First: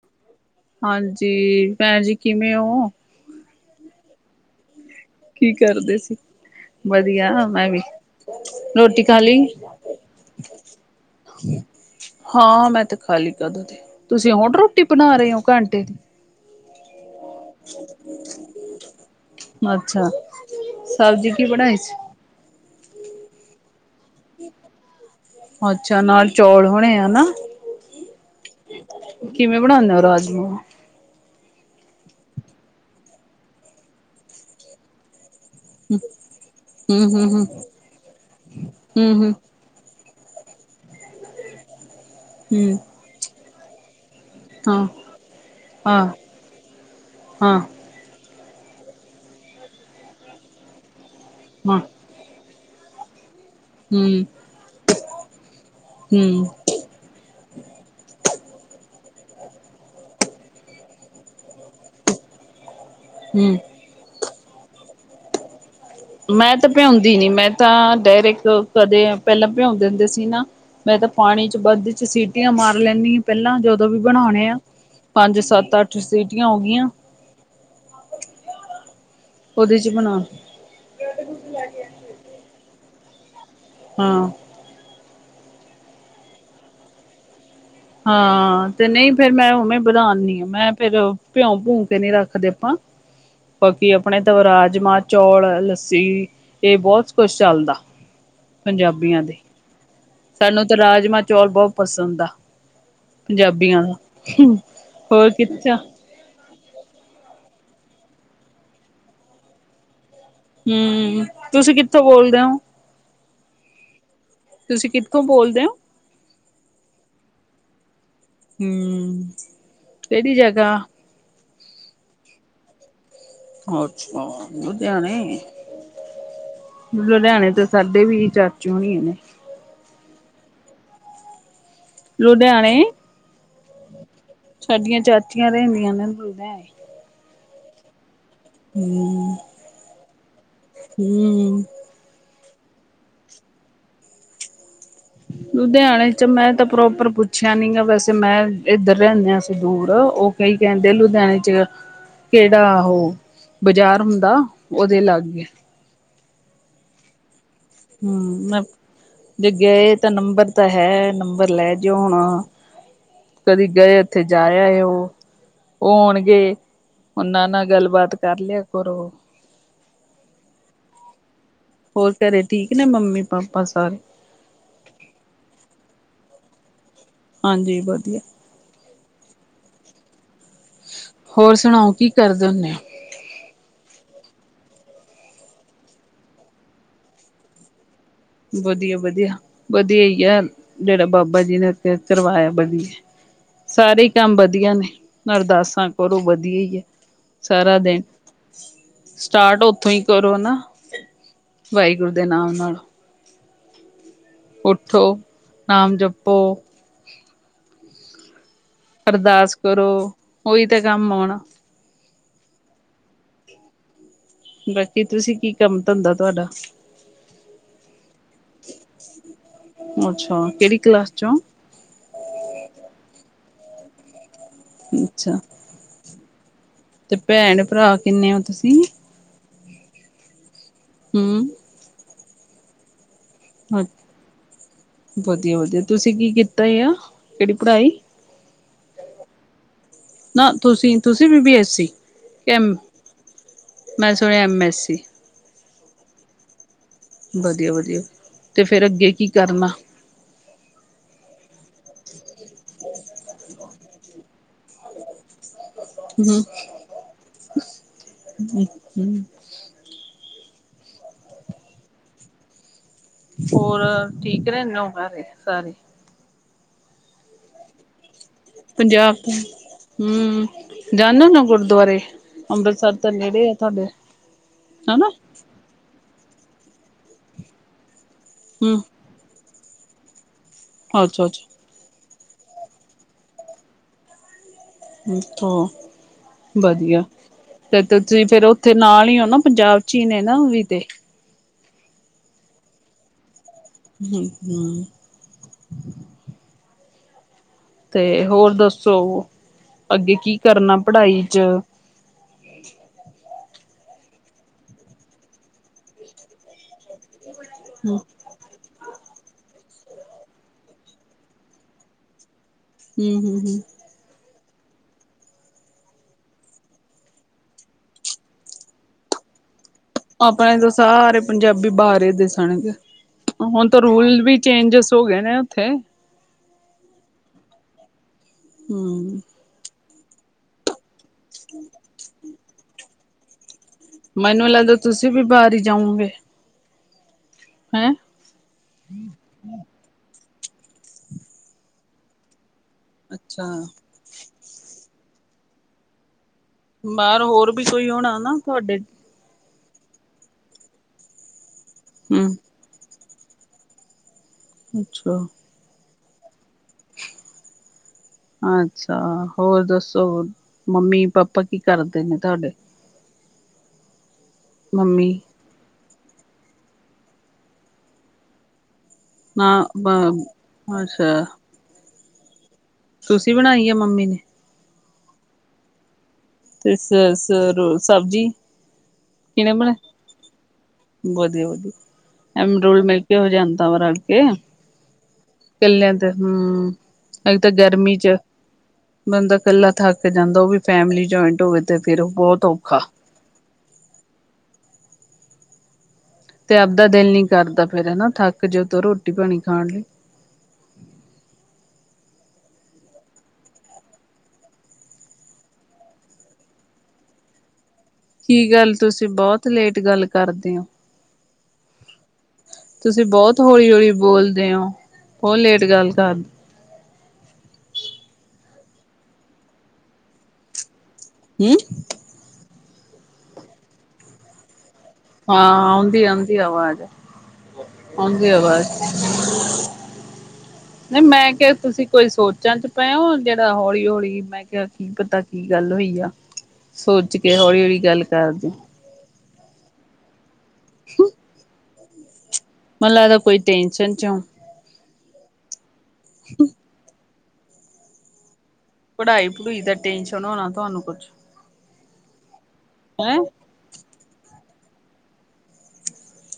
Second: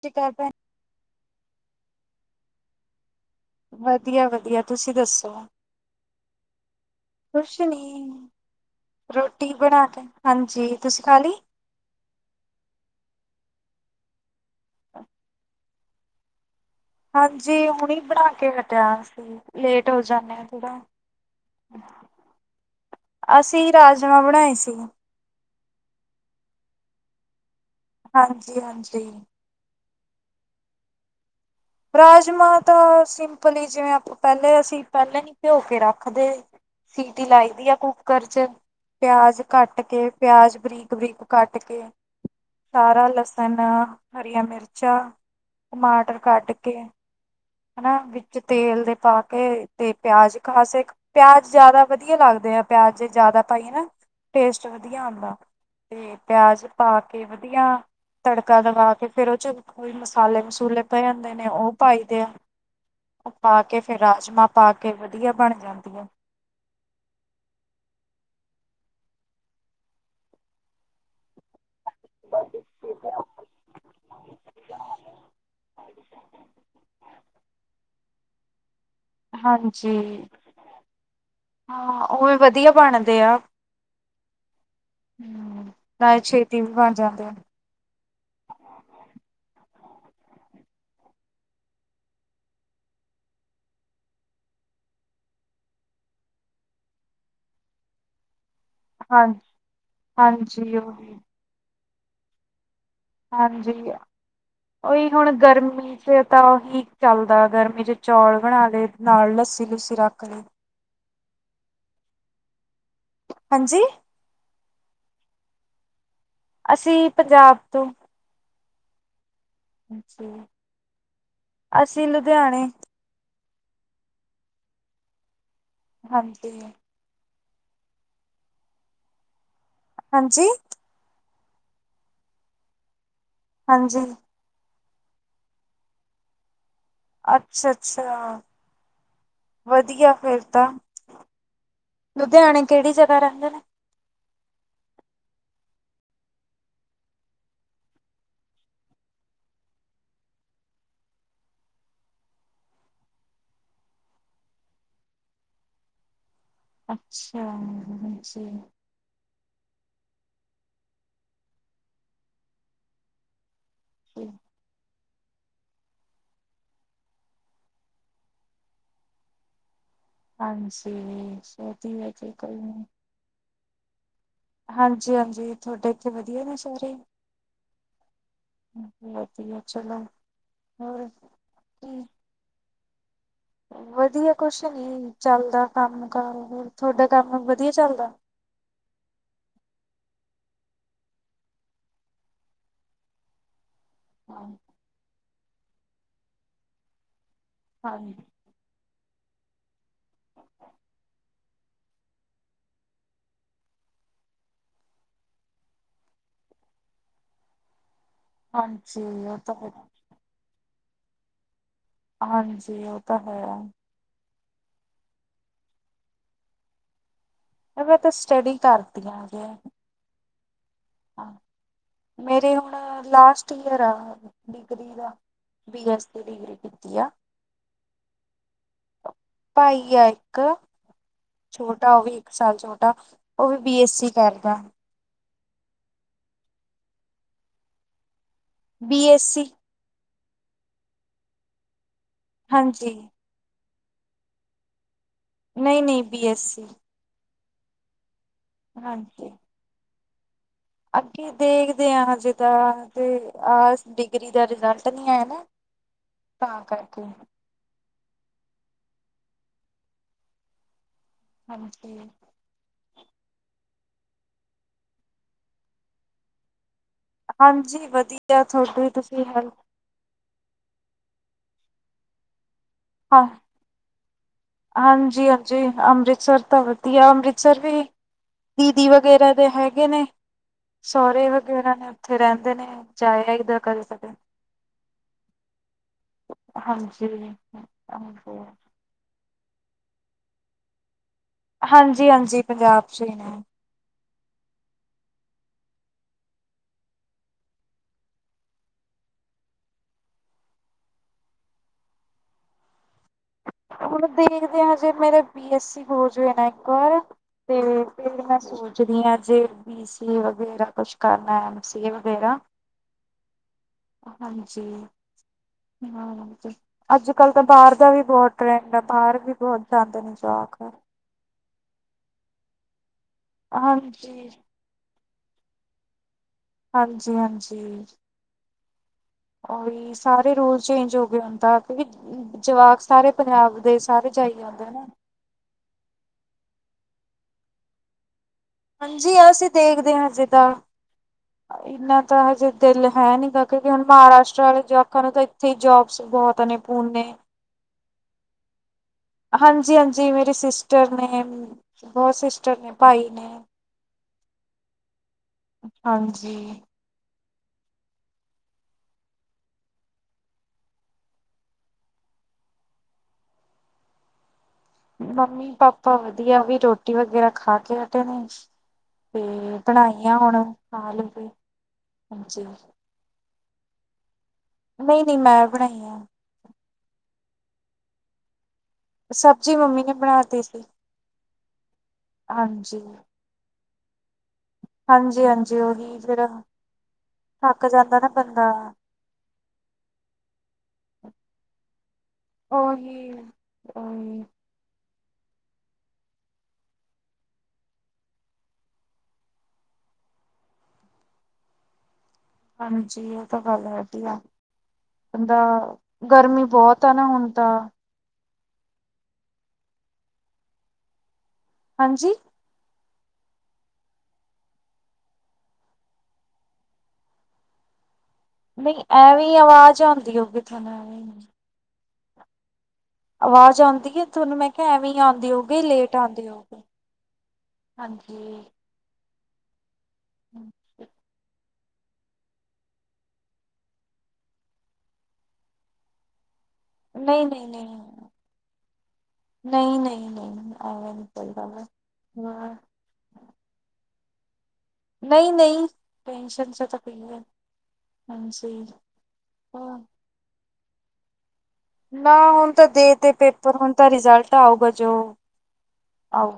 ਸਤਿ ਸ਼੍ਰੀ ਅਕਾਲ ਭੈਣ ਹਾਂਜੀ, ਭੈਣ ਜੀ ਕਿਵੇਂ ਹੋ ਵਧੀਆ-ਵਧੀਆ ਕੀ ਕਰਦੇ ਸੀ ਵਧੀਆ ਕੁਛ ਮੈਂ ਵੀ ਨੀ ਰੋਟੀ ਖਾ ਲਈ ਬਣਾ ਕੇ ਹਾਂਜੀ ਤੁਸੀਂ ਖਾ ਲਈ ਹਾਂ, ਮੈਂ ਤੇ ਖਾ ਲਈ ਕਦੋਂ ਦੀ। ਤੁਸੀਂ ਹੁਣ ਰੋਟੀ ਬਣਾ ਰਹੇ ਹੋ ਘੰਟੇ ਦੀ ਹਾਂਜੀ ਹੁਣ ਬਣਾ ਕੇ ਹਟਿਆ ਅਸੀ, ਲੇਟ ਹੋ ਅੱਛਾ ਜਾਂਦੇ ਹ ਥੋੜਾ ਸਬਜ਼ੀ ਕੀ ਬਣਾਈ ਸੀ? ਅਸੀਂ ਰਾਜਮਾਂ ਬਣਾਏ ਸੀ। ਅੱਛਾ ਨਾਲ ਚੌਲ ਹੋਣੇ ਹਨਾ। ਹਾਂਜੀ ਹਾਂਜੀ ਕਿਵੇਂ ਬਣਾਂਦੇ ਉਹ ਰਾਜਮਾ ਰਾਜਮਾਂ ਤਾਂ ਸਿੰਪਲ ਹੀ ਜਿਵੇਂ ਪਹਿਲੇ ਅਸੀਂ ਪਹਿਲੇ ਭਿਓਂ ਕੇ ਰੱਖਦੇ ਹੂੰ ਹੂੰ ਸੀਟੀ ਹੂੰ ਲਾਈ ਦੀ ਆ ਕੁੱਕਰ ਚ ਹੂੰ ਹੂੰ ਹੂੰ ਪਿਆਜ਼ ਕੱਟ ਕੇ ਪਿਆਜ ਬਰੀਕ-ਬਰੀਕ ਕੱਟ ਕੇ ਹੂੰ ਸਾਰਾ ਲਸ ਤਨ ਹਰੀਆਂ ਹਾਂ ਮਿਰਚਾਂ ਹਾਂ ਟਮਾਟਰ ਕੱਟ ਪਿਆ ਹਾਂ ਹਨਾ ਵਿ ਚ ਤੇਲ ਦੇ ਪਾ ਕੇ ਤੇ ਪਿਆਜ ਖਾਸੇ ਕੇ- ਪਿਆਜ ਹਾਂ ਜ਼ਿਆਦਾ ਵਧੀਆ ਲੱਗਦੇ ਆ। ਪਿਆਜ ਜੇ ਜਿਆਦਾ ਪਾਈਏ ਨਾ ਹੂੰ ਟੇਸਟ ਵਧੀਆ ਆਂਦਾ ਤੇ ਹੂੰ ਪਿਆਜ ਪਾ ਕੇ ਵਧੀਆ ਤੜਕਾ ਦਵਾ ਕੇ ਫੇਰ ਉਹ ਚ ਕੋਈ ਮਸਾਲੇ ਮਸੂਲੇ ਪਏ ਜਾਂਦੇ ਨੇ ਉਹ ਪਾਈ ਦੇ ਆ। ਉਹ ਹੂੰ ਪਾ ਕੇ ਫੇਰ ਰਾਜਮਾਂ ਪਾ ਕੇ ਵਧੀਆ ਬਣ ਜਾਂਦਾ। ਮੈਂ ਤਾਂ ਭਿਆਉਂਦੀ ਨੀ ਮੈਂ ਤਾਂ ਡਾਇਰੈਕਟ ਕਦੇ ਪਹਿਲਾਂ ਭਿਆਉਂ ਦਿੰਦੇ ਸੀ ਨਾ ਮੈਂ ਤਾਂ ਪਾਣੀ ਚ ਵੱਧ ਸੀਟੀਆਂ ਮਾਰ ਲੈਂਦੀ ਹ ਪਹਿਲਾਂ ਜਦੋਂ ਵੀ ਬਣਾਉਣੇ ਆ ਪੰਜ ਸੱਤ ਅੱਠ ਸੀਟੀਆਂ ਹੋ ਗਈਆਂ ਉਹਦੇ ਚ ਹਾਂਜੀ ਬਣਾ ਹਾਂ ਉਹ ਵੀ ਵਧੀਆ ਬਣ ਅਤੇਿਆ ਹਾਂ ਹਮ ਤਾਂ ਛੇਤੀ ਵੀ ਬਣ ਜਾਂਦੇ ਆ ਹਾਂ ਤੇ ਨਹੀਂ ਫੇਿਰ ਮੈਂ ਉਵੇਂ ਵਧਾਉਂਦੀ ਆ ਮੈਂ ਫੇਿਰ ਭਿਉ ਭੂੰ ਕੇ ਨਹੀਂੀ ਰੱਖਦੇ ਆਪਾਂ ਬਾਕੀ ਆਪਣੇ ਤ ਰਾਜਮਾਂ ਚੌਲ ਲੱਸੀ ਇਹ ਬਹੁਤ ਕੁਛ ਚੱਲਦਾ ਪੰਜਾਬੀਆਂ ਹਾਂ ਦੇ ਸਾਨੂੰ ਤਾਂ ਹਾਂਜੀ ਉਹੀ ਰਾਜਮਾਂ ਚੌਲ ਬਹੁਤ ਪਸੰਦ ਆ ਹਾਂਜੀ ਪੰਜਾਬੀਆਂ ਦਾ ਉਹੀ ਹੋਰ ਹੁਣ ਕਿੱਥੇ ਗਰਮੀ ਚ ਤਾਂ ਉਹੀ ਚੱਲਦਾ ਗਰਮੀ ਮੇਰੇ ਚੌਲ ਬਣਾ ਲਏ ਨਾਲ ਲੱਸੀ ਲੁੱਸੀ ਰੱਖ ਲਈ ਹਮ ਤੁਸੀਂ ਕਿੱਥੋਂ ਬੋਲਦੇ ਹੋ ਹਾਂਜੀ ਤੁਸੀਂ ਕਿੱਥੋਂ ਬੋਲਦੇ ਹੋ ਅਸੀਂ ਪੰਜਾਬ ਤੋਂ ਹਮ ਅਸੀਂ ਲੁਧਿਆਣੇ ਅੱਛਾ ਉਹਨੂੰ ਤੇਿਆਣੇ ਹਾਂਜੀ ਤੇ ਸਾਡੇ ਵੀ ਚਾਚੀ ਹੋਣੀ ਇਹ ਨੇੇ ਹਾਂਜੀ ਲੁਧਿਆਣੇ ਹਾਂਜੀ ਸਾਡੀਆਂ ਚਾਚੀਆਂ ਰਹਿੰਦੀਆਂ ਨੇ ਬੋਲਦਾਏ ਅੱਛਾ ਅੱਛਾ ਹੂੰ, ਵਧੀਆ ਫੇਿਰ ਤਾਂ ਹੂੰ। ਲੁਧਿਆਣੇ ਕਿਹੜੀ ਜਗਾ ਰਹਿੰਦੇ ਨੇ ਲੁਧਿਆਣੇ ਚ ਮੈਂ ਤਾਂ ਪ੍ਰੋਪਰ ਪੁੱਛਿਆ ਨੀ ਗ ਵੈਸੇ ਮੈਂ ਇੱਧਰ ਰਹਿੰਦੇ ਆ ਸ ਦੂਰ ਉਹ ਕਈ ਕਹਿੰਦੇ ਲੁਧਿਆਣੇ ਚ ਕਿਹੜਾ ਉਹ ਬਾਜ਼ਾਰ ਹੁੰਦਾ ਉਹਦੇ ਲਾਗ ਅੱਛਾ ਹਮ ਹਾਂਜੀ ਮੈਂ ਜੇ ਗਏ ਤਾਂ ਨੰਬਰ ਤਾਂ ਹੈ ਨੰਬਰ ਲੈ ਜਓ ਹੁਣ ਕਦੀ ਗਏ ਉੱਥੇ ਜਾਆ ਹੈ ਉਹ ਉਹ ਹੋਣਗੇ ਉਹਨਾਂ ਨਾਲ ਗੱਲਬਾਤ ਕਰ ਲਿਆ ਕਰ ਉਹ ਹਾਂਜੀ ਵਧੀਆ ਹੋਰ ਜੀ ਘਰੇ ਕੋਈ ਠੀਕ ਨੀ ਨੇ ਮੰਮੀ ਪਾਪਾਂ ਸਰ ਹਾਂਜੀ ਹਾਂਜੀ ਤੁਹਾਡੇ ਇੱਥੇ ਵਧੀਆ ਮ ਸਾਰੇ ਹਾਂਜੀ ਵਧੀਆ ਵਧੀਆ ਚਲੋ ਹੋਰ ਹੋਰ ਸੁਣਾਓ ਕੀ ਕਰਦੇ ਹੁੰੇ ਆ ਹ ਵਧੀਆ ਕੁਛ ਨੀ ਚੱਲਦਾ ਕੰਮ ਕਾਰ ਤੁਹਾਡਾ ਕੰਮ ਵਧੀਆ ਚੱਲਦਾ ਵਧੀਆ ਵਧੀਆ ਵਧੀਆ ਹੀ ਆ ਜਿਹੜਾ ਬਾਬਾ ਜੀ ਨੇੱਥੇ ਕਰਵਾਇਆ ਵਧੀਆ ਸਾਰੇ ਹੀ ਕੰਮ ਹਾਂ ਵਧੀਆ ਨੇ ਮਰਦਾਸ ਕਰਰੋਂ ਵਧੀਆ ਹੀ ਹੈ ਸਾਰਾ ਦੇਣ ਸਟਾਰਟ ਉੱਥੋਂ ਹੀ ਕਰੋਨਾ ਵਾਹਿਗੁਰੂ ਦੇ ਨਾਮ ਨਾਲੋਂ ਉੱਠੋ ਨਾਮ ਜਪੋ ਹਾਂਜੀ ਉਹ ਤਾਂ ਅਰਦਾਸ ਕਰੋ ਉਹੀ ਤੇ ਕੰਮ ਆਉਣਾ ਹਾਂਜੀ ਉਹ ਤਾਂ ਹੈ ਬਾਕੀ ਤੁਸੀਂ ਕੀ ਕੰਮ ਧੰਦਾ ਤੁਹਾਡਾ ਮੈਂ ਤਾਂ ਸਟੱਡੀ ਕਰਦੀ ਹ ਗ ਅੱਛਾ ਕਿਹੜੀ ਕਲਾਸ ਾਂ ਚੋਂ ਮੇਰੇ ਹੁਣ ਲਾਸਟ ਘਰਾ ਅੱਛਾ ਡਿਗਰੀ ਕੀਤੀ ਆ। ਤੇ ਭੈਣ ਭਰਾ ਕਿੰਨੇ ਹੋ ਤੁਸੀਂ ਭਾਈ ਆ ਇੱਕ ਹਮ ਛੋਟਾ ਉਹ ਵੀ ਕਿਸ ਸਾਲ ਛੋਟਾ ਉਹ ਵੀ ਬੀਐੱਸਸੀ ਕਰਦਾ ਵਧੀਆ ਵਧੀਆ ਤੁਸੀਂ ਕੀ ਕੀਤਾ ਆ ਕਿਹੜੀ ਪੜ੍ਹਾਈ ਬੀ ਐੱਸਸੀ ਨਾ ਤੁਸੀਂ ਤੁਸੀਂ B B S C M ਹਾਂਜੀ ਮੈਂ ਸੁਣਿਆ ਐਮ ਐੱਸ ਸੀ ਨਹੀਂ ਨਹੀਂ ਬੀ ਐੱਸ ਸੀ ਵਧੀਆ ਵਧੀਆ ਤੇ ਫੇਿਰ ਅੱਗੇ ਕੀ ਹਾਂਜੀ ਕਰਨਾ ਅੱਗੇ ਦੇਖਦੇ ਹ ਹਜੇਦ ਤੇ ਆ ਡਿਗਰੀ ਦਾ ਰਿਜ਼ਲਟ ਨ ਆ ਨਾ ਹਮ ਤਾਂ ਕਰਕੇ [inaudible] ਹਾਂਜੀ। ਹੋਰ ਠੀਕ ਰਹਿੰਨੇ ਹੋ ਸਾਰੇ, ਸਾਰੇ? ਹਾਂਜੀ ਵਧੀ ਪੰਜਾਬ ਤੋਂ ਹੂੰ, ਜਾਂ ਨਾ-ਨਾ ਗੁਰਦੁਆਰੇ ਅੰਮ੍ਰਿਤਸਰ ਤੇ ਨੇੜੇ ਐ ਤੁਹਾਡੇ। ਹਨਾ ਹਾਂਜੀ-ਹਾਂਜੀ, ਅੰਮ੍ਰਿਤਸਰ ਤਾ ਵਧੀਆ ਅੰਮ੍ਰਿਤਸਰ ਵੀ ਹਮ ਦੀਦੀ ਵਗੈਰਾ ਦੇ ਹੈਗ ਹੈਗੇ ਨੇ। ਅੱਛਾ ਸਹੁਰੇ ਅੱਛਾ ਵਗੈਰਾ ਨੇ। ਉੱਥੇ ਰਹਿੰਦੇ ਨੇ, ਜਾਏ ਆਈਦਾ ਕਦੇ-ਕਦੇ। ਅੱਛਾ ਵਧੀਆ ਹਾਂਜੀ ਹਾਂਜੀ ਤੇ ਤੁਸੀਂ ਫੇਰ ਉੱਥੇ ਨਾਲ ਹੀ ਹੋ ਨਾ? ਪੰਜਾਬ ਚ ਹੀ ਨੇ ਨਾ ਉਹ ਵੀ ਤੇ। ਹਾਂਜੀ-ਹਾਂਜੀ, ਪੰਜਾਬ ਚ ਹੀ ਨੇ। ਹੂੰ। ਤੇ ਹੋਰ ਦੱਸੋ ਅੱਗੇ ਕੀ ਕਰਨਾ ਪੜ੍ਹਾਈ ਚ? ਹੁਣ ਦੇਖਦੇ ਹਾਂ ਜੇ ਮੇਰੇ ਬੀ ਐੱਸ ਸੀ ਹੋਜਏ ਨਾ ਇੱਕ ਵਾਰ ਤੇ ਹਮ ਫਿਰ ਮੈਂ ਸੋਚਦੀ ਆਂ। ਜੇ ਬੀ ਸੀ ਏ ਵਗੈਰਾ ਕੁਛ ਕਰਨਾ, ਐਮ ਸੀ ਏ ਵਗੈਰਾ। ਹੂੰ, ਹੂੰ, ਹੂੰ। ਹਾਂਜੀ, ਹਾਂਜੀ ਅੱਜ ਕਲ ਤਾਂ ਬਾਹਰ ਦਾ ਵੀ ਬਹੁਤ ਟਰੈਂਡ ਆ ਬਾਹਰ ਵੀ ਬਹੋਤ ਆਪਣੇ ਤਾਂ ਸਾਰੇ ਪੰਜਾਬੀ ਬਾਹਾਰ ਈ ਦਿਸਣਗੇ। ਹੁਨ ਤੇ ਰੂਲ ਹਾਂਜੀ ਵੀ ਚੇਂਜਸ ਹੋ ਗੇ ਨੇ ਉੱਥੇ। ਹਾਂਜੀ-ਹਾਂਜੀ। ਹੂੰ। ਉਹ ਵੀ ਸਾਰੇ ਰੂਲ ਚੇਂਜ ਹੋ ਵੀ ਹੁੰਦਾ ਕਿਉਂਕਿ ਜਵਾਕ ਸਾਰੇ ਪੰਜਾਬ ਦੇ ਸਾਰੇ ਜਾਈ ਮੈਨੂੰ ਜਾਂਦੇ ਲੱਗਦਾ, ਨਾ ਤੁਸੀਂ ਵੀ ਬਾਹਰ ਹੀ ਜਾਓਗੇ। ਹੈਂ? ਹਾਂਜੀ, ਅਸੀਂ ਦੇਖਦੇ ਆ ਅਜੇ ਦਾ, ਇੰਨਾ ਤਾਂ ਅਜੇ ਦਿਲ ਹੈ ਨੀ ਗਾ, ਅੱਛਾ ਕਿਉਂਕਿ ਹੁਣ ਬਾਰਾ ਜਵਾਕਾਂ ਨੂੰ ਤਾਂ ਇੱਥੇ ਹੀ ਜੋਬਸ ਬਹੁਤ ਨੇ ਪੂਨੇ ਬਾਹਰ ਹੋਰ ਵੀ ਕਈ ਹੋਣਾ? ਹਨਾ ਤੁਹਾਡੇ? ਹਾਂਜੀ-ਹਾਂਜੀ, ਮੇਰੇ ਸਿਸਟਰ ਨੇ। ਹੋਰ ਹੂੰ ਸਿਸਟਰ ਨੇ ਭਾਈ [unintelligible] ਅੱਛਾ, ਹਾਂਜੀ, ਅੱਛਾ, ਹੋਰ ਦੱਸੋ ਮੰਮੀ ਪਾਪਾ ਕੀ ਕਰਦੇ ਨੇ ਤੁਹਾਡੇ? ਮੰਮੀ ਪਾਪ ਪਾਂ ਵਧੀਆ, ਉਹ ਵੀ ਰੋਟੀ ਵਗੈਰਾ ਖਾ ਕੇ ਹਟੇ ਨੇ। ਤੇ ਨਾ ਬਣਾਈ ਆ ਹੁਣ, ਆ ਅੱਛਾ ਲੁਬੇ [unintelligible] ਹਾਂਜੀ, ਤੁਸੀਂ ਬਣਾਈ ਆ ਜਾਂ ਮੰਮੀ ਨੇ? ਨਹੀਂ-ਨਹੀਂ ਮੈਂ ਬਣਾਈ ਆ। ਤੇ ਸ ਸ ਸਬਜ਼ੀ? ਸਬਜ਼ੀ ਮੰਮੀ ਨੇ ਬਣਾਤੀ ਸੀ। ਵਧੀਆ-ਵਧੀਆ, ਐਮ ਹਾਂਜੀ ਰੋਲ ਮਿਲਕੇ ਹੋ ਜਾ [unintelligible] ਆ ਹਾਂਜੀ ਹਾਂਜੀ ਇਕੱਲਿਆਂ ਉਹੀ ਤੇ ਫੇਰ ਹੂੰ ਇਕ ਤਾਂ ਥੱਕ ਗਰਮੀ ਜਾਂਦਾ ਨਾ ਚ ਬੰਦਾ ਬੰਦਾ ਇਕੱਲਾ ਥੱਕ ਜਾਂਦਾ, ਉਹ ਵੀ ਫੈਮਿਲੀ ਜੁਆਇੰਟ ਹੋਵੇ ਤੇ ਫੇਰ ਬਹੁਤ ਉਹ ਔਖਾ ਹੀ, ਉਹ ਹੀ। ਤੇ ਆਪਦਾ ਦਿਲ ਨੀ ਕਰਦਾ ਫੇਰ ਹੈਨਾ, ਥੱਕ ਜੋ ਤੇ ਰੋਟੀ ਪਾਣੀ ਖਾਣ ਲਈ। ਹਾਂਜੀਇਹ ਤਾਂ ਗੱਲ ਹੈਗੀ ਆ, ਕਹਦਾ ਦਾ ਗਰਮੀ ਬਹੁਤ ਆ ਨਾ ਹੁਣ ਤਾਂ ਕੀ ਗੱਲ ਤੁਸੀਂ ਬਹੁਤ ਲੇਟ ਗੱਲ ਕਰਦੇ ਹੋ? ਹਾਂਜੀ, ਤੁਸੀਂ ਬਹੁਤ ਹੌਲੀ, ਹੌਲੀ ਬੋਲਦੇ ਹੋ ਬਹੁਤ ਲੇਟ ਗੱਲ ਕਰ ਨਹੀਂ ਐਵੇਂ ਈ ਆਵਾਜ਼ ਆਦੀ ਹੋਗੀ ਤੁਹਾਨੂੰ, ਐਵੇਂ ਕੀ, ਆਵਾਜ਼ ਆਦੀ ਹੈ ਤੁਹਨੂੰ ਮੈਂ ਕਿਹਾ ਐਵੇਂ ਆਉਂਦੀ ਹਾਂ ਹੋਊਗੀ ਲੇਟ ਆਉਦੀ, ਆਉਂਦੀ ਹੋਊਗੀ ਆਵਾਜ਼ ਆਉਂਦੀ ਹਾਂਜੀ ਆਵਾਜ਼। ਨਹੀਂ ਮੈਂ ਕਿਹਾ। ਤੁਸੀਂ ਕੋਈ ਸੋਚਾਂ ਚ ਪਏ ਹੋ ਜਿਹੜਾ ਹੌਲੀ, ਹੌਲੀ ਮੈਂ ਕਿਹਾ ਕੀ ਪਤਾ ਕੀ ਗੱਲ ਹੋਈ ਆ। ਸੋਚ ਨਹੀਂ ਕੇ ਨਹੀਂ ਹੌਲੀ, ਨਹੀਂ ਹੌਲੀ ਗੱਲ ਕਰ ਦਿਓ। ਐਂਵੇ ਨਹੀਂ ਚਲਦਾ ਨਾ। ਮੈਨੂੰ ਲੱਗਦਾ ਕੋਈ ਟੈਂਨਸ਼ਨ ਜ। ਨਹੀਂ, ਨਹੀਂ। ਟੈਂਸ਼ਨ ਚ ਤ ਪਈ ਹੈ। ਹਾਂਜੀ। ਪੜ੍ਹਾਈ ਪੜੁਈ ਦਾ ਹਾਂ। ਟੈਨਸ਼ਨ ਹੋਣਾ। ਧੂਆਨੁ ਕੁੱਛ। ਨਾ ਹੁਣ ਤਾਂ ਦੇ ਤੇ ਪੇਪਰ ਹੁਣ ਤਾਂ ਰਿਜਲਟ ਆਊਗਾ। ਜੋਓ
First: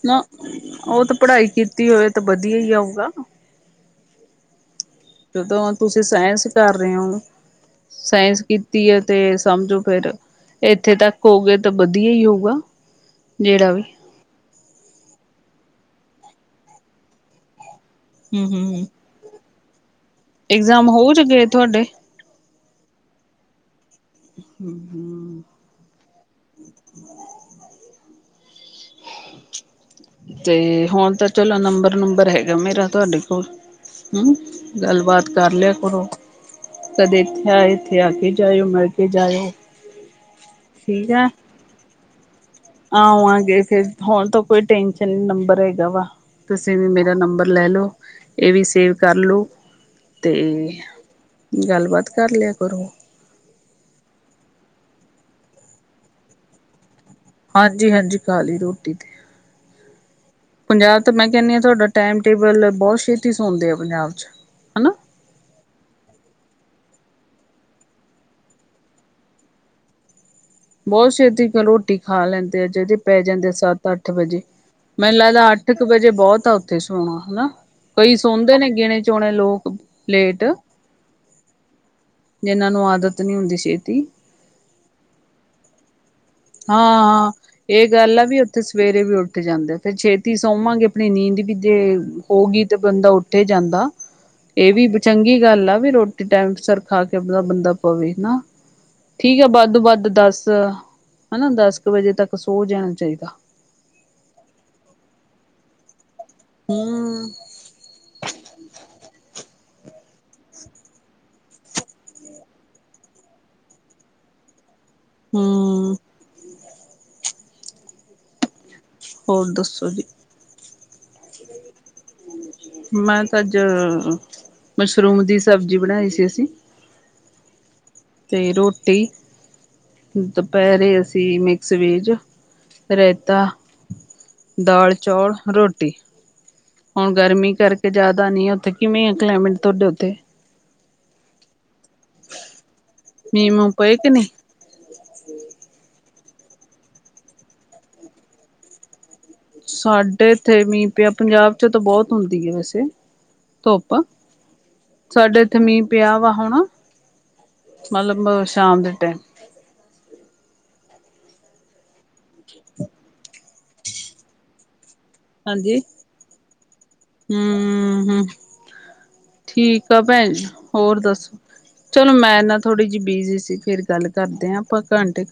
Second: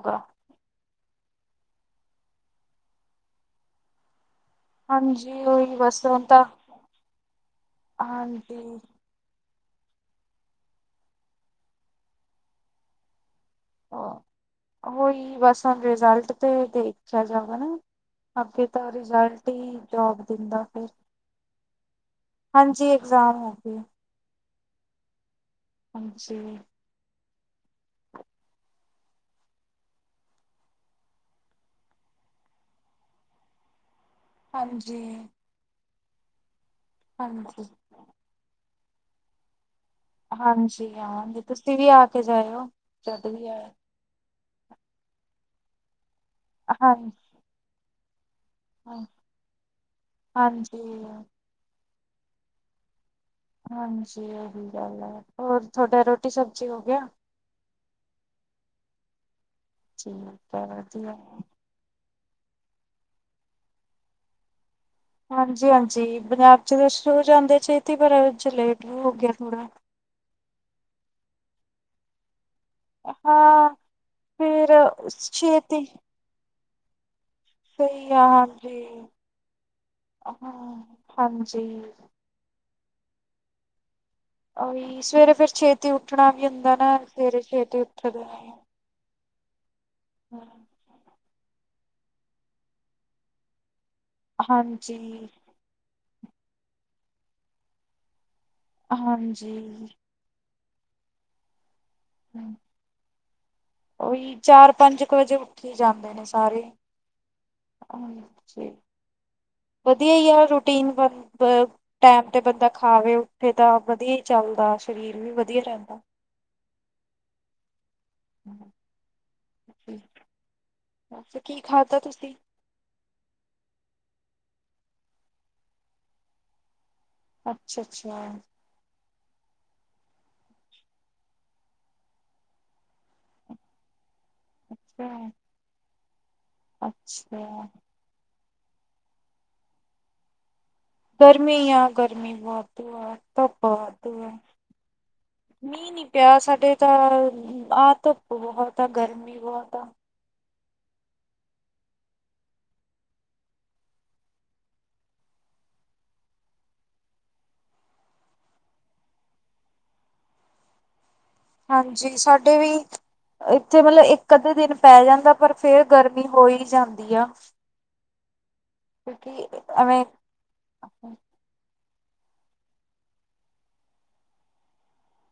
ਨਾ ਉਹ ਤਾਂ ਪੜ੍ਹਾਈ ਕੀਤੀ ਹੋਵੇ ਤਾਂ ਵਧੀਆ ਹੀ ਆਊਗਾ। ਹਾਂਜੀ ਜਦੋਂ ਉਹੀ ਤੁਸੀਂ ਬਸ ਹੁਣ ਤਾਂ ਸਾਇੰਸ ਕਰ ਰਹੇ ਹੋ, ਸਾਇੰਸ ਹਾਂਜੀ ਕੀਤੀ ਹੈ ਤੇ ਸਮਝੋ ਫਿਰ, ਇੱਥੇ ਤੱਕ ਹੋਗੇ ਤਾਂ ਵਧੀਆ ਹੀ ਹੋਗਾ। ਹਾਂ ਉਹੀ ਬੱਸ ਹੁਣ ਰਿਜ਼ਲਟ ਤੇ ਦੇਖਿਆ ਜਾਗਾ ਨਾ। ਹਮ ਅਗੇ ਹਮ ਤਾਂ ਰਿਜ਼ੂਲਟ ਤੇ ਇਗਜ਼ਾਮ ਹੋ ਜਗੇ ਤੁਹਾਡੇ ਹਾਂਜੀ ਇਗਜ਼ਾਮ ਹੋ ਗਏ। ਹਮ, ਹਮ। ਹਾਂਜੀ। ਤੇ ਹੁਣ ਤਾਂ ਚਲੋ ਨੰਬਰ, ਨੰਬਰ ਹੈਗਾ ਮੇਰਾ ਤੁਹਾਡੇ ਕੋਲ। ਹਮ ਹਾਂਜੀ ਗੱਲਬਾਤ ਕਰ ਲਿਆ ਕਰੋ। ਕਦੇ ਇੱਥੇ ਹਾਂਜੀ ਆਏ ਇੱਥੇ ਆ ਕੇ ਜਾਇਓ ਮਰ ਕੇ ਜਾਓ ਹਾਂਜੀ ਆਾਂਗੇ ਤੁਸੀਂ ਵੀ ਆ ਕੇ ਜਾਇਓ ਜਦ ਵੀ ਆਵਾਂਗੇ ਆਏ ਫੇਿਰ ਹੋੁਣ ਤਾਂ ਕੋਈ ਟੈਨਸ਼ਨ ਨਹੀਂ ਨੰਬਰ ਹੈਗਾ ਵਾ ਤੁਸੀਂ ਵੀ ਹਾਂਜੀ ਮੇਰਾ ਨੰਬਰ ਲੈ ਲਓ ਇਹ ਵੀ ਸੇਵ ਹਾਂ ਕਰ ਲਉ ਅਤੇ ਹਾਂਜੀ ਗੱਲਬਾਤ ਕਰ ਲਿਆ ਕਰੋ ਹਾਂਜੀ ਇਹੀ ਗੱਲ ਹੈ ਹੋਰ ਤੁਥਹਾਡਾ ਰੋਟੀ ਸਬਜ਼ੀ ਹੋ ਗਿਆ ਹਾਂਜੀ ਹਾਂਜੀ ਖ ਲਈ ਰੋਟੀ ਤੇ ਠੀ ਕ ਪੰਜਾਬ ਤਾਂ ਵਧੀਆ ਮੈਂ ਕਹਿੰਦੀ ਹਾਂ ਤੁਹਾਡਾ ਟਾਈਮ ਟੇਬਲ ਬਹੁਤ ਛੇਤੀ ਸੌਣਦੇ ਆ ਪੰਜਾਬ ਚ' ਹਨਾ ਹਾਂਜੀ ਹਾਂਜੀ ਪੰਜਾਬ ਚ ਤਾਂ ਸ਼ੁਰ ਹੋ ਜਾਂਦੇ ਚ ਪਰ ਅਜ ਲੇਟ ਵੀ ਹੋ ਗਿਆ ਥੋੜ੍ਹਾ ਬਹੁਤ ਛੇਤਿ ਰੋਟੀ ਖਾ ਲੈਂਦੇ ਜੇ ਪੈ ਜਾਂਦੇ ਹਾਂ ਸੱਤ ਅੱਠ ਵਜੇ ਫਿਰ ਮੈਨੂੰ ਲੱਗਦਾ ਅੱਠ ਕੁ ਛੇਤੀ ਵਜੇ ਬਹੁਤ ਆ ਸੁਣਾਉਣਾ ਹਨਾ ਸਹੀ ਕਈ ਆ ਸੁਣਦੇ ਨੇ ਹਾਂਜੀ ਗਿਣੇ ਚੋਣੇ ਲੋਕ ਲੇਟ ਹਾਂ ਹਾਂਜੀ ਜਿਨਾਂ ਆਦਤ ਨੀ ਹੁੰਦੀ ਛੇਤੀ ਓਹੀ ਸਵੇਰੇ ਫੇਰ ਛੇਤੀ ਉੱਠ ਹਾਂ ਹਾਂ ਇਹ ਗੱਲ ਆ ਵੀ ਨੇ। ਉੱਥੇ ਸਵੇਰੇ ਵੀ ਉੱਠ ਜਾਂਦੇ ਤੇ ਛੇਤੀ ਸੋਵਾਂਗੇ ਆਪਣੀ ਨੀਂਦ ਦੀ ਵੀ ਜੇ ਹੋਗੀਈ ਤੇ ਬੰਦਾ ਉੱਠੇ ਜਾਂਦਾ ਇਹ ਵੀ ਹਾਂਜੀ ਚੰਗੀ ਗੱਲ ਆ ਵੀ ਰੋਟੀ ਟਾਈਮ ਸਰ ਖਾ ਕੇ ਆਪਦਾ ਬੰਦਾ ਪਵੇ ਹਨ ਠੀਕ ਹੈ ਹਾਂਜੀ ਵੱਧ ਤੋਂ ਵੱਧ ਦੱਸ [unintelligible] ਹਨਾ ਦਸ ਇੱਕ ਵਜੇ ਤੱਕ ਸੋ ਜਾਣਾ ਚਾਹੀਦਾ ਉਹੀ ਚਾਰ ਪੰਜ ਕੁ ਵਜੇ ਉੱਠੀ ਜਾਂਦੇ ਨੇ ਸਾਰੇ ਹੂੰ ਵਧੀਆ ਹੀ ਆ ਰੂਟੀਨ ਵ ਟਾਈਮ ਤੇ ਬੰਦਾ ਖਾਵੇ ਉੱਠੇ ਤਾਂ ਵਧੀਆ ਹੀ ਚੱਲਦਾ ਸਰੀਰ ਵੀ ਵਧੀਆ ਹੂੰ ਰਹਿੰਦਾ ਹਮਮ ਹੋਰ ਦੱਸੋ ਜੀ ਅੱਛਾ ਕੀ ਖਾਧਾ ਤੁਸੀਂ ਮੈਂ ਤਾਂ ਅੱਜ ਮਸ਼ਰੂਮ ਦੀ ਸਬਜ਼ੀ ਬਣਾਈ ਸੀ ਅਸੀਂ ਹਾਂ [unintelligible] ਤੇ ਰੋਟੀ ਦੁਪਹਿਰੇ ਅਸੀਂ ਮਿਕਸ ਵੇਜ ਰਾਇਤਾ ਦਾਲ ਅੱਛਾ ਚੌਲ ਰੋਟੀ ਹੁਣ ਅੱਛਾ ਗਰਮੀ ਕਰਕੇ ਜਿਆਦਾ ਨੀ ਕਿਵੇਂ ਆ ਕਲਾਈਮੇਟ ਤੁਹਾਡੇ ਉੱਥੇ ਗਰਮੀ ਆ ਗਰਮੀ ਵਹੁਦੂ ਆ ਮੀਂਹ ਧੂਪ ਮੂੰਹ ਪਏ ਕਿ ਵਦੁ ਨਹੀਂ ਆ ਮੀਹ ਨੀ ਕਿਆ ਸਾਡੇ ਤਾਂ ਆਹ ਧੁੱਪ ਬਹੁਤ ਆ ਗਰਮ ਸਾਡੇ ਇੱਥੇ ਮੀਂਹ ਪਿਆ ਪੰਜਾਬ 'ਚੋਂ ਤਾਂ ਬਹੁਤ ਹੁੰਦੀ ਹੈ ਵੈਸੇ ਧੁੱਪ ਸਾਡੇ ਇੱਥੇ ਮੀਂਹ ਪਿਆ ਵਾ ਹੁਣ ਮਤਲਬ ਸ਼ਾਮ ਦੇ ਟਾਈਮ ਹਾਂਜੀ ਜੀ ਸਾਡੇ ਵੀ ਇੱਥੇ ਮਤਲਬ ਇੱਕ ਅੱਧੇ ਦਿਨ ਪੈ ਜਾਂਦਾ ਪਰ ਹਾਂਜੀ ਫੇਰ ਗਰਮੀ ਹੋ ਹੀ ਜਾਂਦੀ ਧਆ ਹਮ ਹਮ ਠੀਕ ਆ ਭੈਣ ਹੋਰ ਦੱਸੋ ਚਲੋ ਮੈਂ ਨਾ ਥੋੜ੍ਹੀ ਜਿਹੀ ਬਿਜੀ ਸੀ ਫੇਿਰ ਗੱਲ ਕਰਦੇ ਹਾਂ ਆਪਾਂ ਘੰਟੇ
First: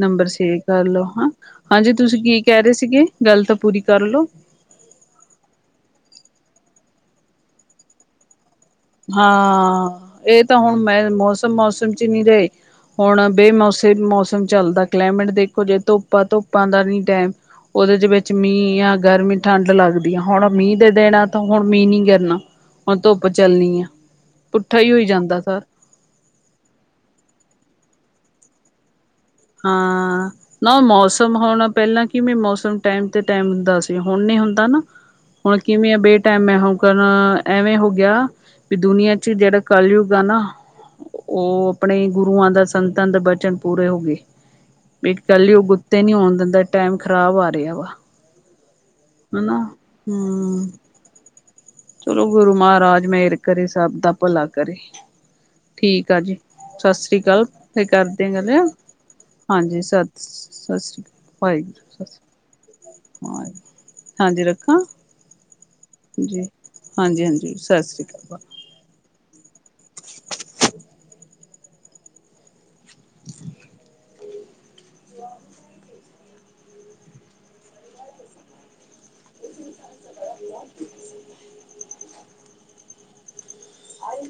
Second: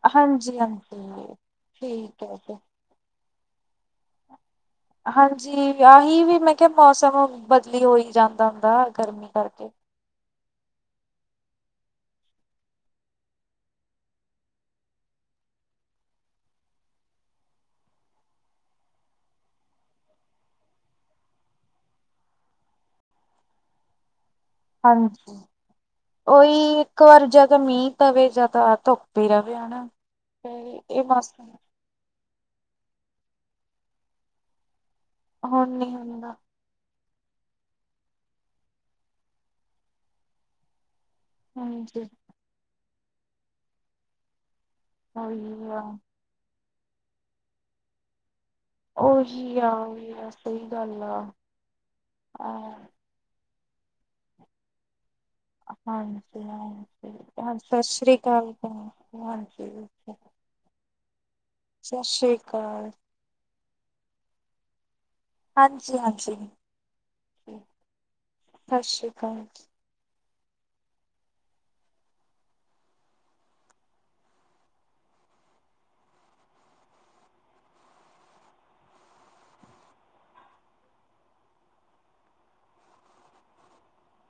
ਨੰਬਰ ਸਵੇ ਹਾਂਜੀ ਕਰ ਲਿਓ ਹਾਂਜੀ ਹਾਂ ਹਾਂਜੀ ਤੁਸੀਂ ਠੀਕ ਹੈ ਕੀ ਜੀ ਕਹਿ ਰਹੇ ਸੀਗੇ ਗੱਲ ਤਾਂ ਪੂਰੀ ਕਰਲੋ ਹਾਂਜੀ ਆਹੀ ਵੀ ਮੈਂ ਕਿਹਾ ਮੌਸਮ ਬਦਲੀ ਹੋਈ ਜਾਂਦਾ ਹਦਾ ਗਰਮੀ ਕਰਕੇ ਹਾਂ ਇਹ ਤਾਂ ਹੁਣ ਮੈਂ ਮੌਸਮ ਮੌਸਮ ਚ ਨਹੀਂੀ ਰਹੇ ਹੁਣ ਬੇਮੌਸ ਮੌਸਮ ਚੱਲਦਾ ਕਲਾਈਮੇਟ ਦੇਖੋ ਜੇ ਧੁੱਪ ਆ ਧੁੱਪਾਂ ਦਾ ਨੀ ਟਾਈਮ ਉਹਦੇ ਦੇ ਵਿੱਚ ਮੀਂਹ ਆ ਗਰਮੀ ਠੰਢ ਲੱਗਦੀ ਆ ਹੁਣ ਮੀਂਹ ਦੇ ਦਿਨ ਆ ਤਾਂ ਹੁਣ ਮੀਂਹ ਨੀ ਗਿਰਨਾ ਹੁਣ ਧੁੱਪ ਚੱਲਦੀੀਆਂ ਹਾਂਜੀ ਉਓਹੀ ਇੱਕ ਵਰ ਜਗਮੀਤ ਵ ਜ਼ਿਆਦਾ ਧੁ ਹਾਂ ਨਾ ਉਹ ਮੌਸਮ ਹੋਣਾ ਪਹਿਲਾਂ ਕਿਵੇਂ ਮੌਸਮ ਟਾਈਮ ਤੇ ਟਾਈਮ ਹੁੰਦਾ ਸੀ ਹੁਣ ਨ ਹੁੰਦਾ ਨਾ ਹੁਣ ਨੀ ਕਿਵੇਂ ਆ ਬੇ ਹੁੰਦਾ ਟਾਈਮ ਮੈਂ ਐਵੇਂ ਹੋ ਗਿਆ ਵੀ ਦੁਨੀਆਂ ਚ ਜਿਹੜਾ ਕਲਯੁਗ ਆ ਨਾ ਉਹ ਹਾਂਜੀ ਆਪਣੇ ਗੁਰੂਆਂ ਦਾ ਸੰਤਾਂ ਦੇ ਬਚਨ ਪੂਰੇ ਹੋ ਗਏ ਵੀ ਉਹੀ ਕਲਯੁਗ ਉਹ ਆ ਗੱਤੇ ਨੀ ਆਂ ਦਿੰਦਾ ਟਾਈਮ ਖ਼ਰਾਬ ਆ ਰਿਹਾ ਵਾ ਉਹੀ ਹਨਾ ਆ ਸਹੀ ਹਮ ਗੱਲ ਆ ਚਲੋ ਗੁਰੂ ਅਹ ਮਹਾਰਾਜ ਮੇਹਰ ਕਰੀ ਸਭ ਦਾ ਭਲਾ ਕਰੀ ਹਾਂਜੀ ਅਕਾਲ ਹਾਂਜੀ ਸਤਿ ਫਿਰ ਸ੍ਰੀ ਕਰਦੇ ਗੱਲ ਅਕਾਲ ਹਾਂਜੀ ਭਾਈ ਜੀ ਸਤਿ ਬਸ ਸ੍ਰੀ ਅਕਾਲ ਆ ਹਾਂਜੀ ਰੱਖ ਹਾਂਜੀ ਹੂ ਹਾਂਜੀ ਜੀ ਹਾਂਜੀ ਹਾਂਜੀ ਸ ਸਰੀ ਅਕਾਲ ਹਾਂਜੀ ਤ ਆ ਕੀ ਮੇਲ ਵੇ ਆਗਾ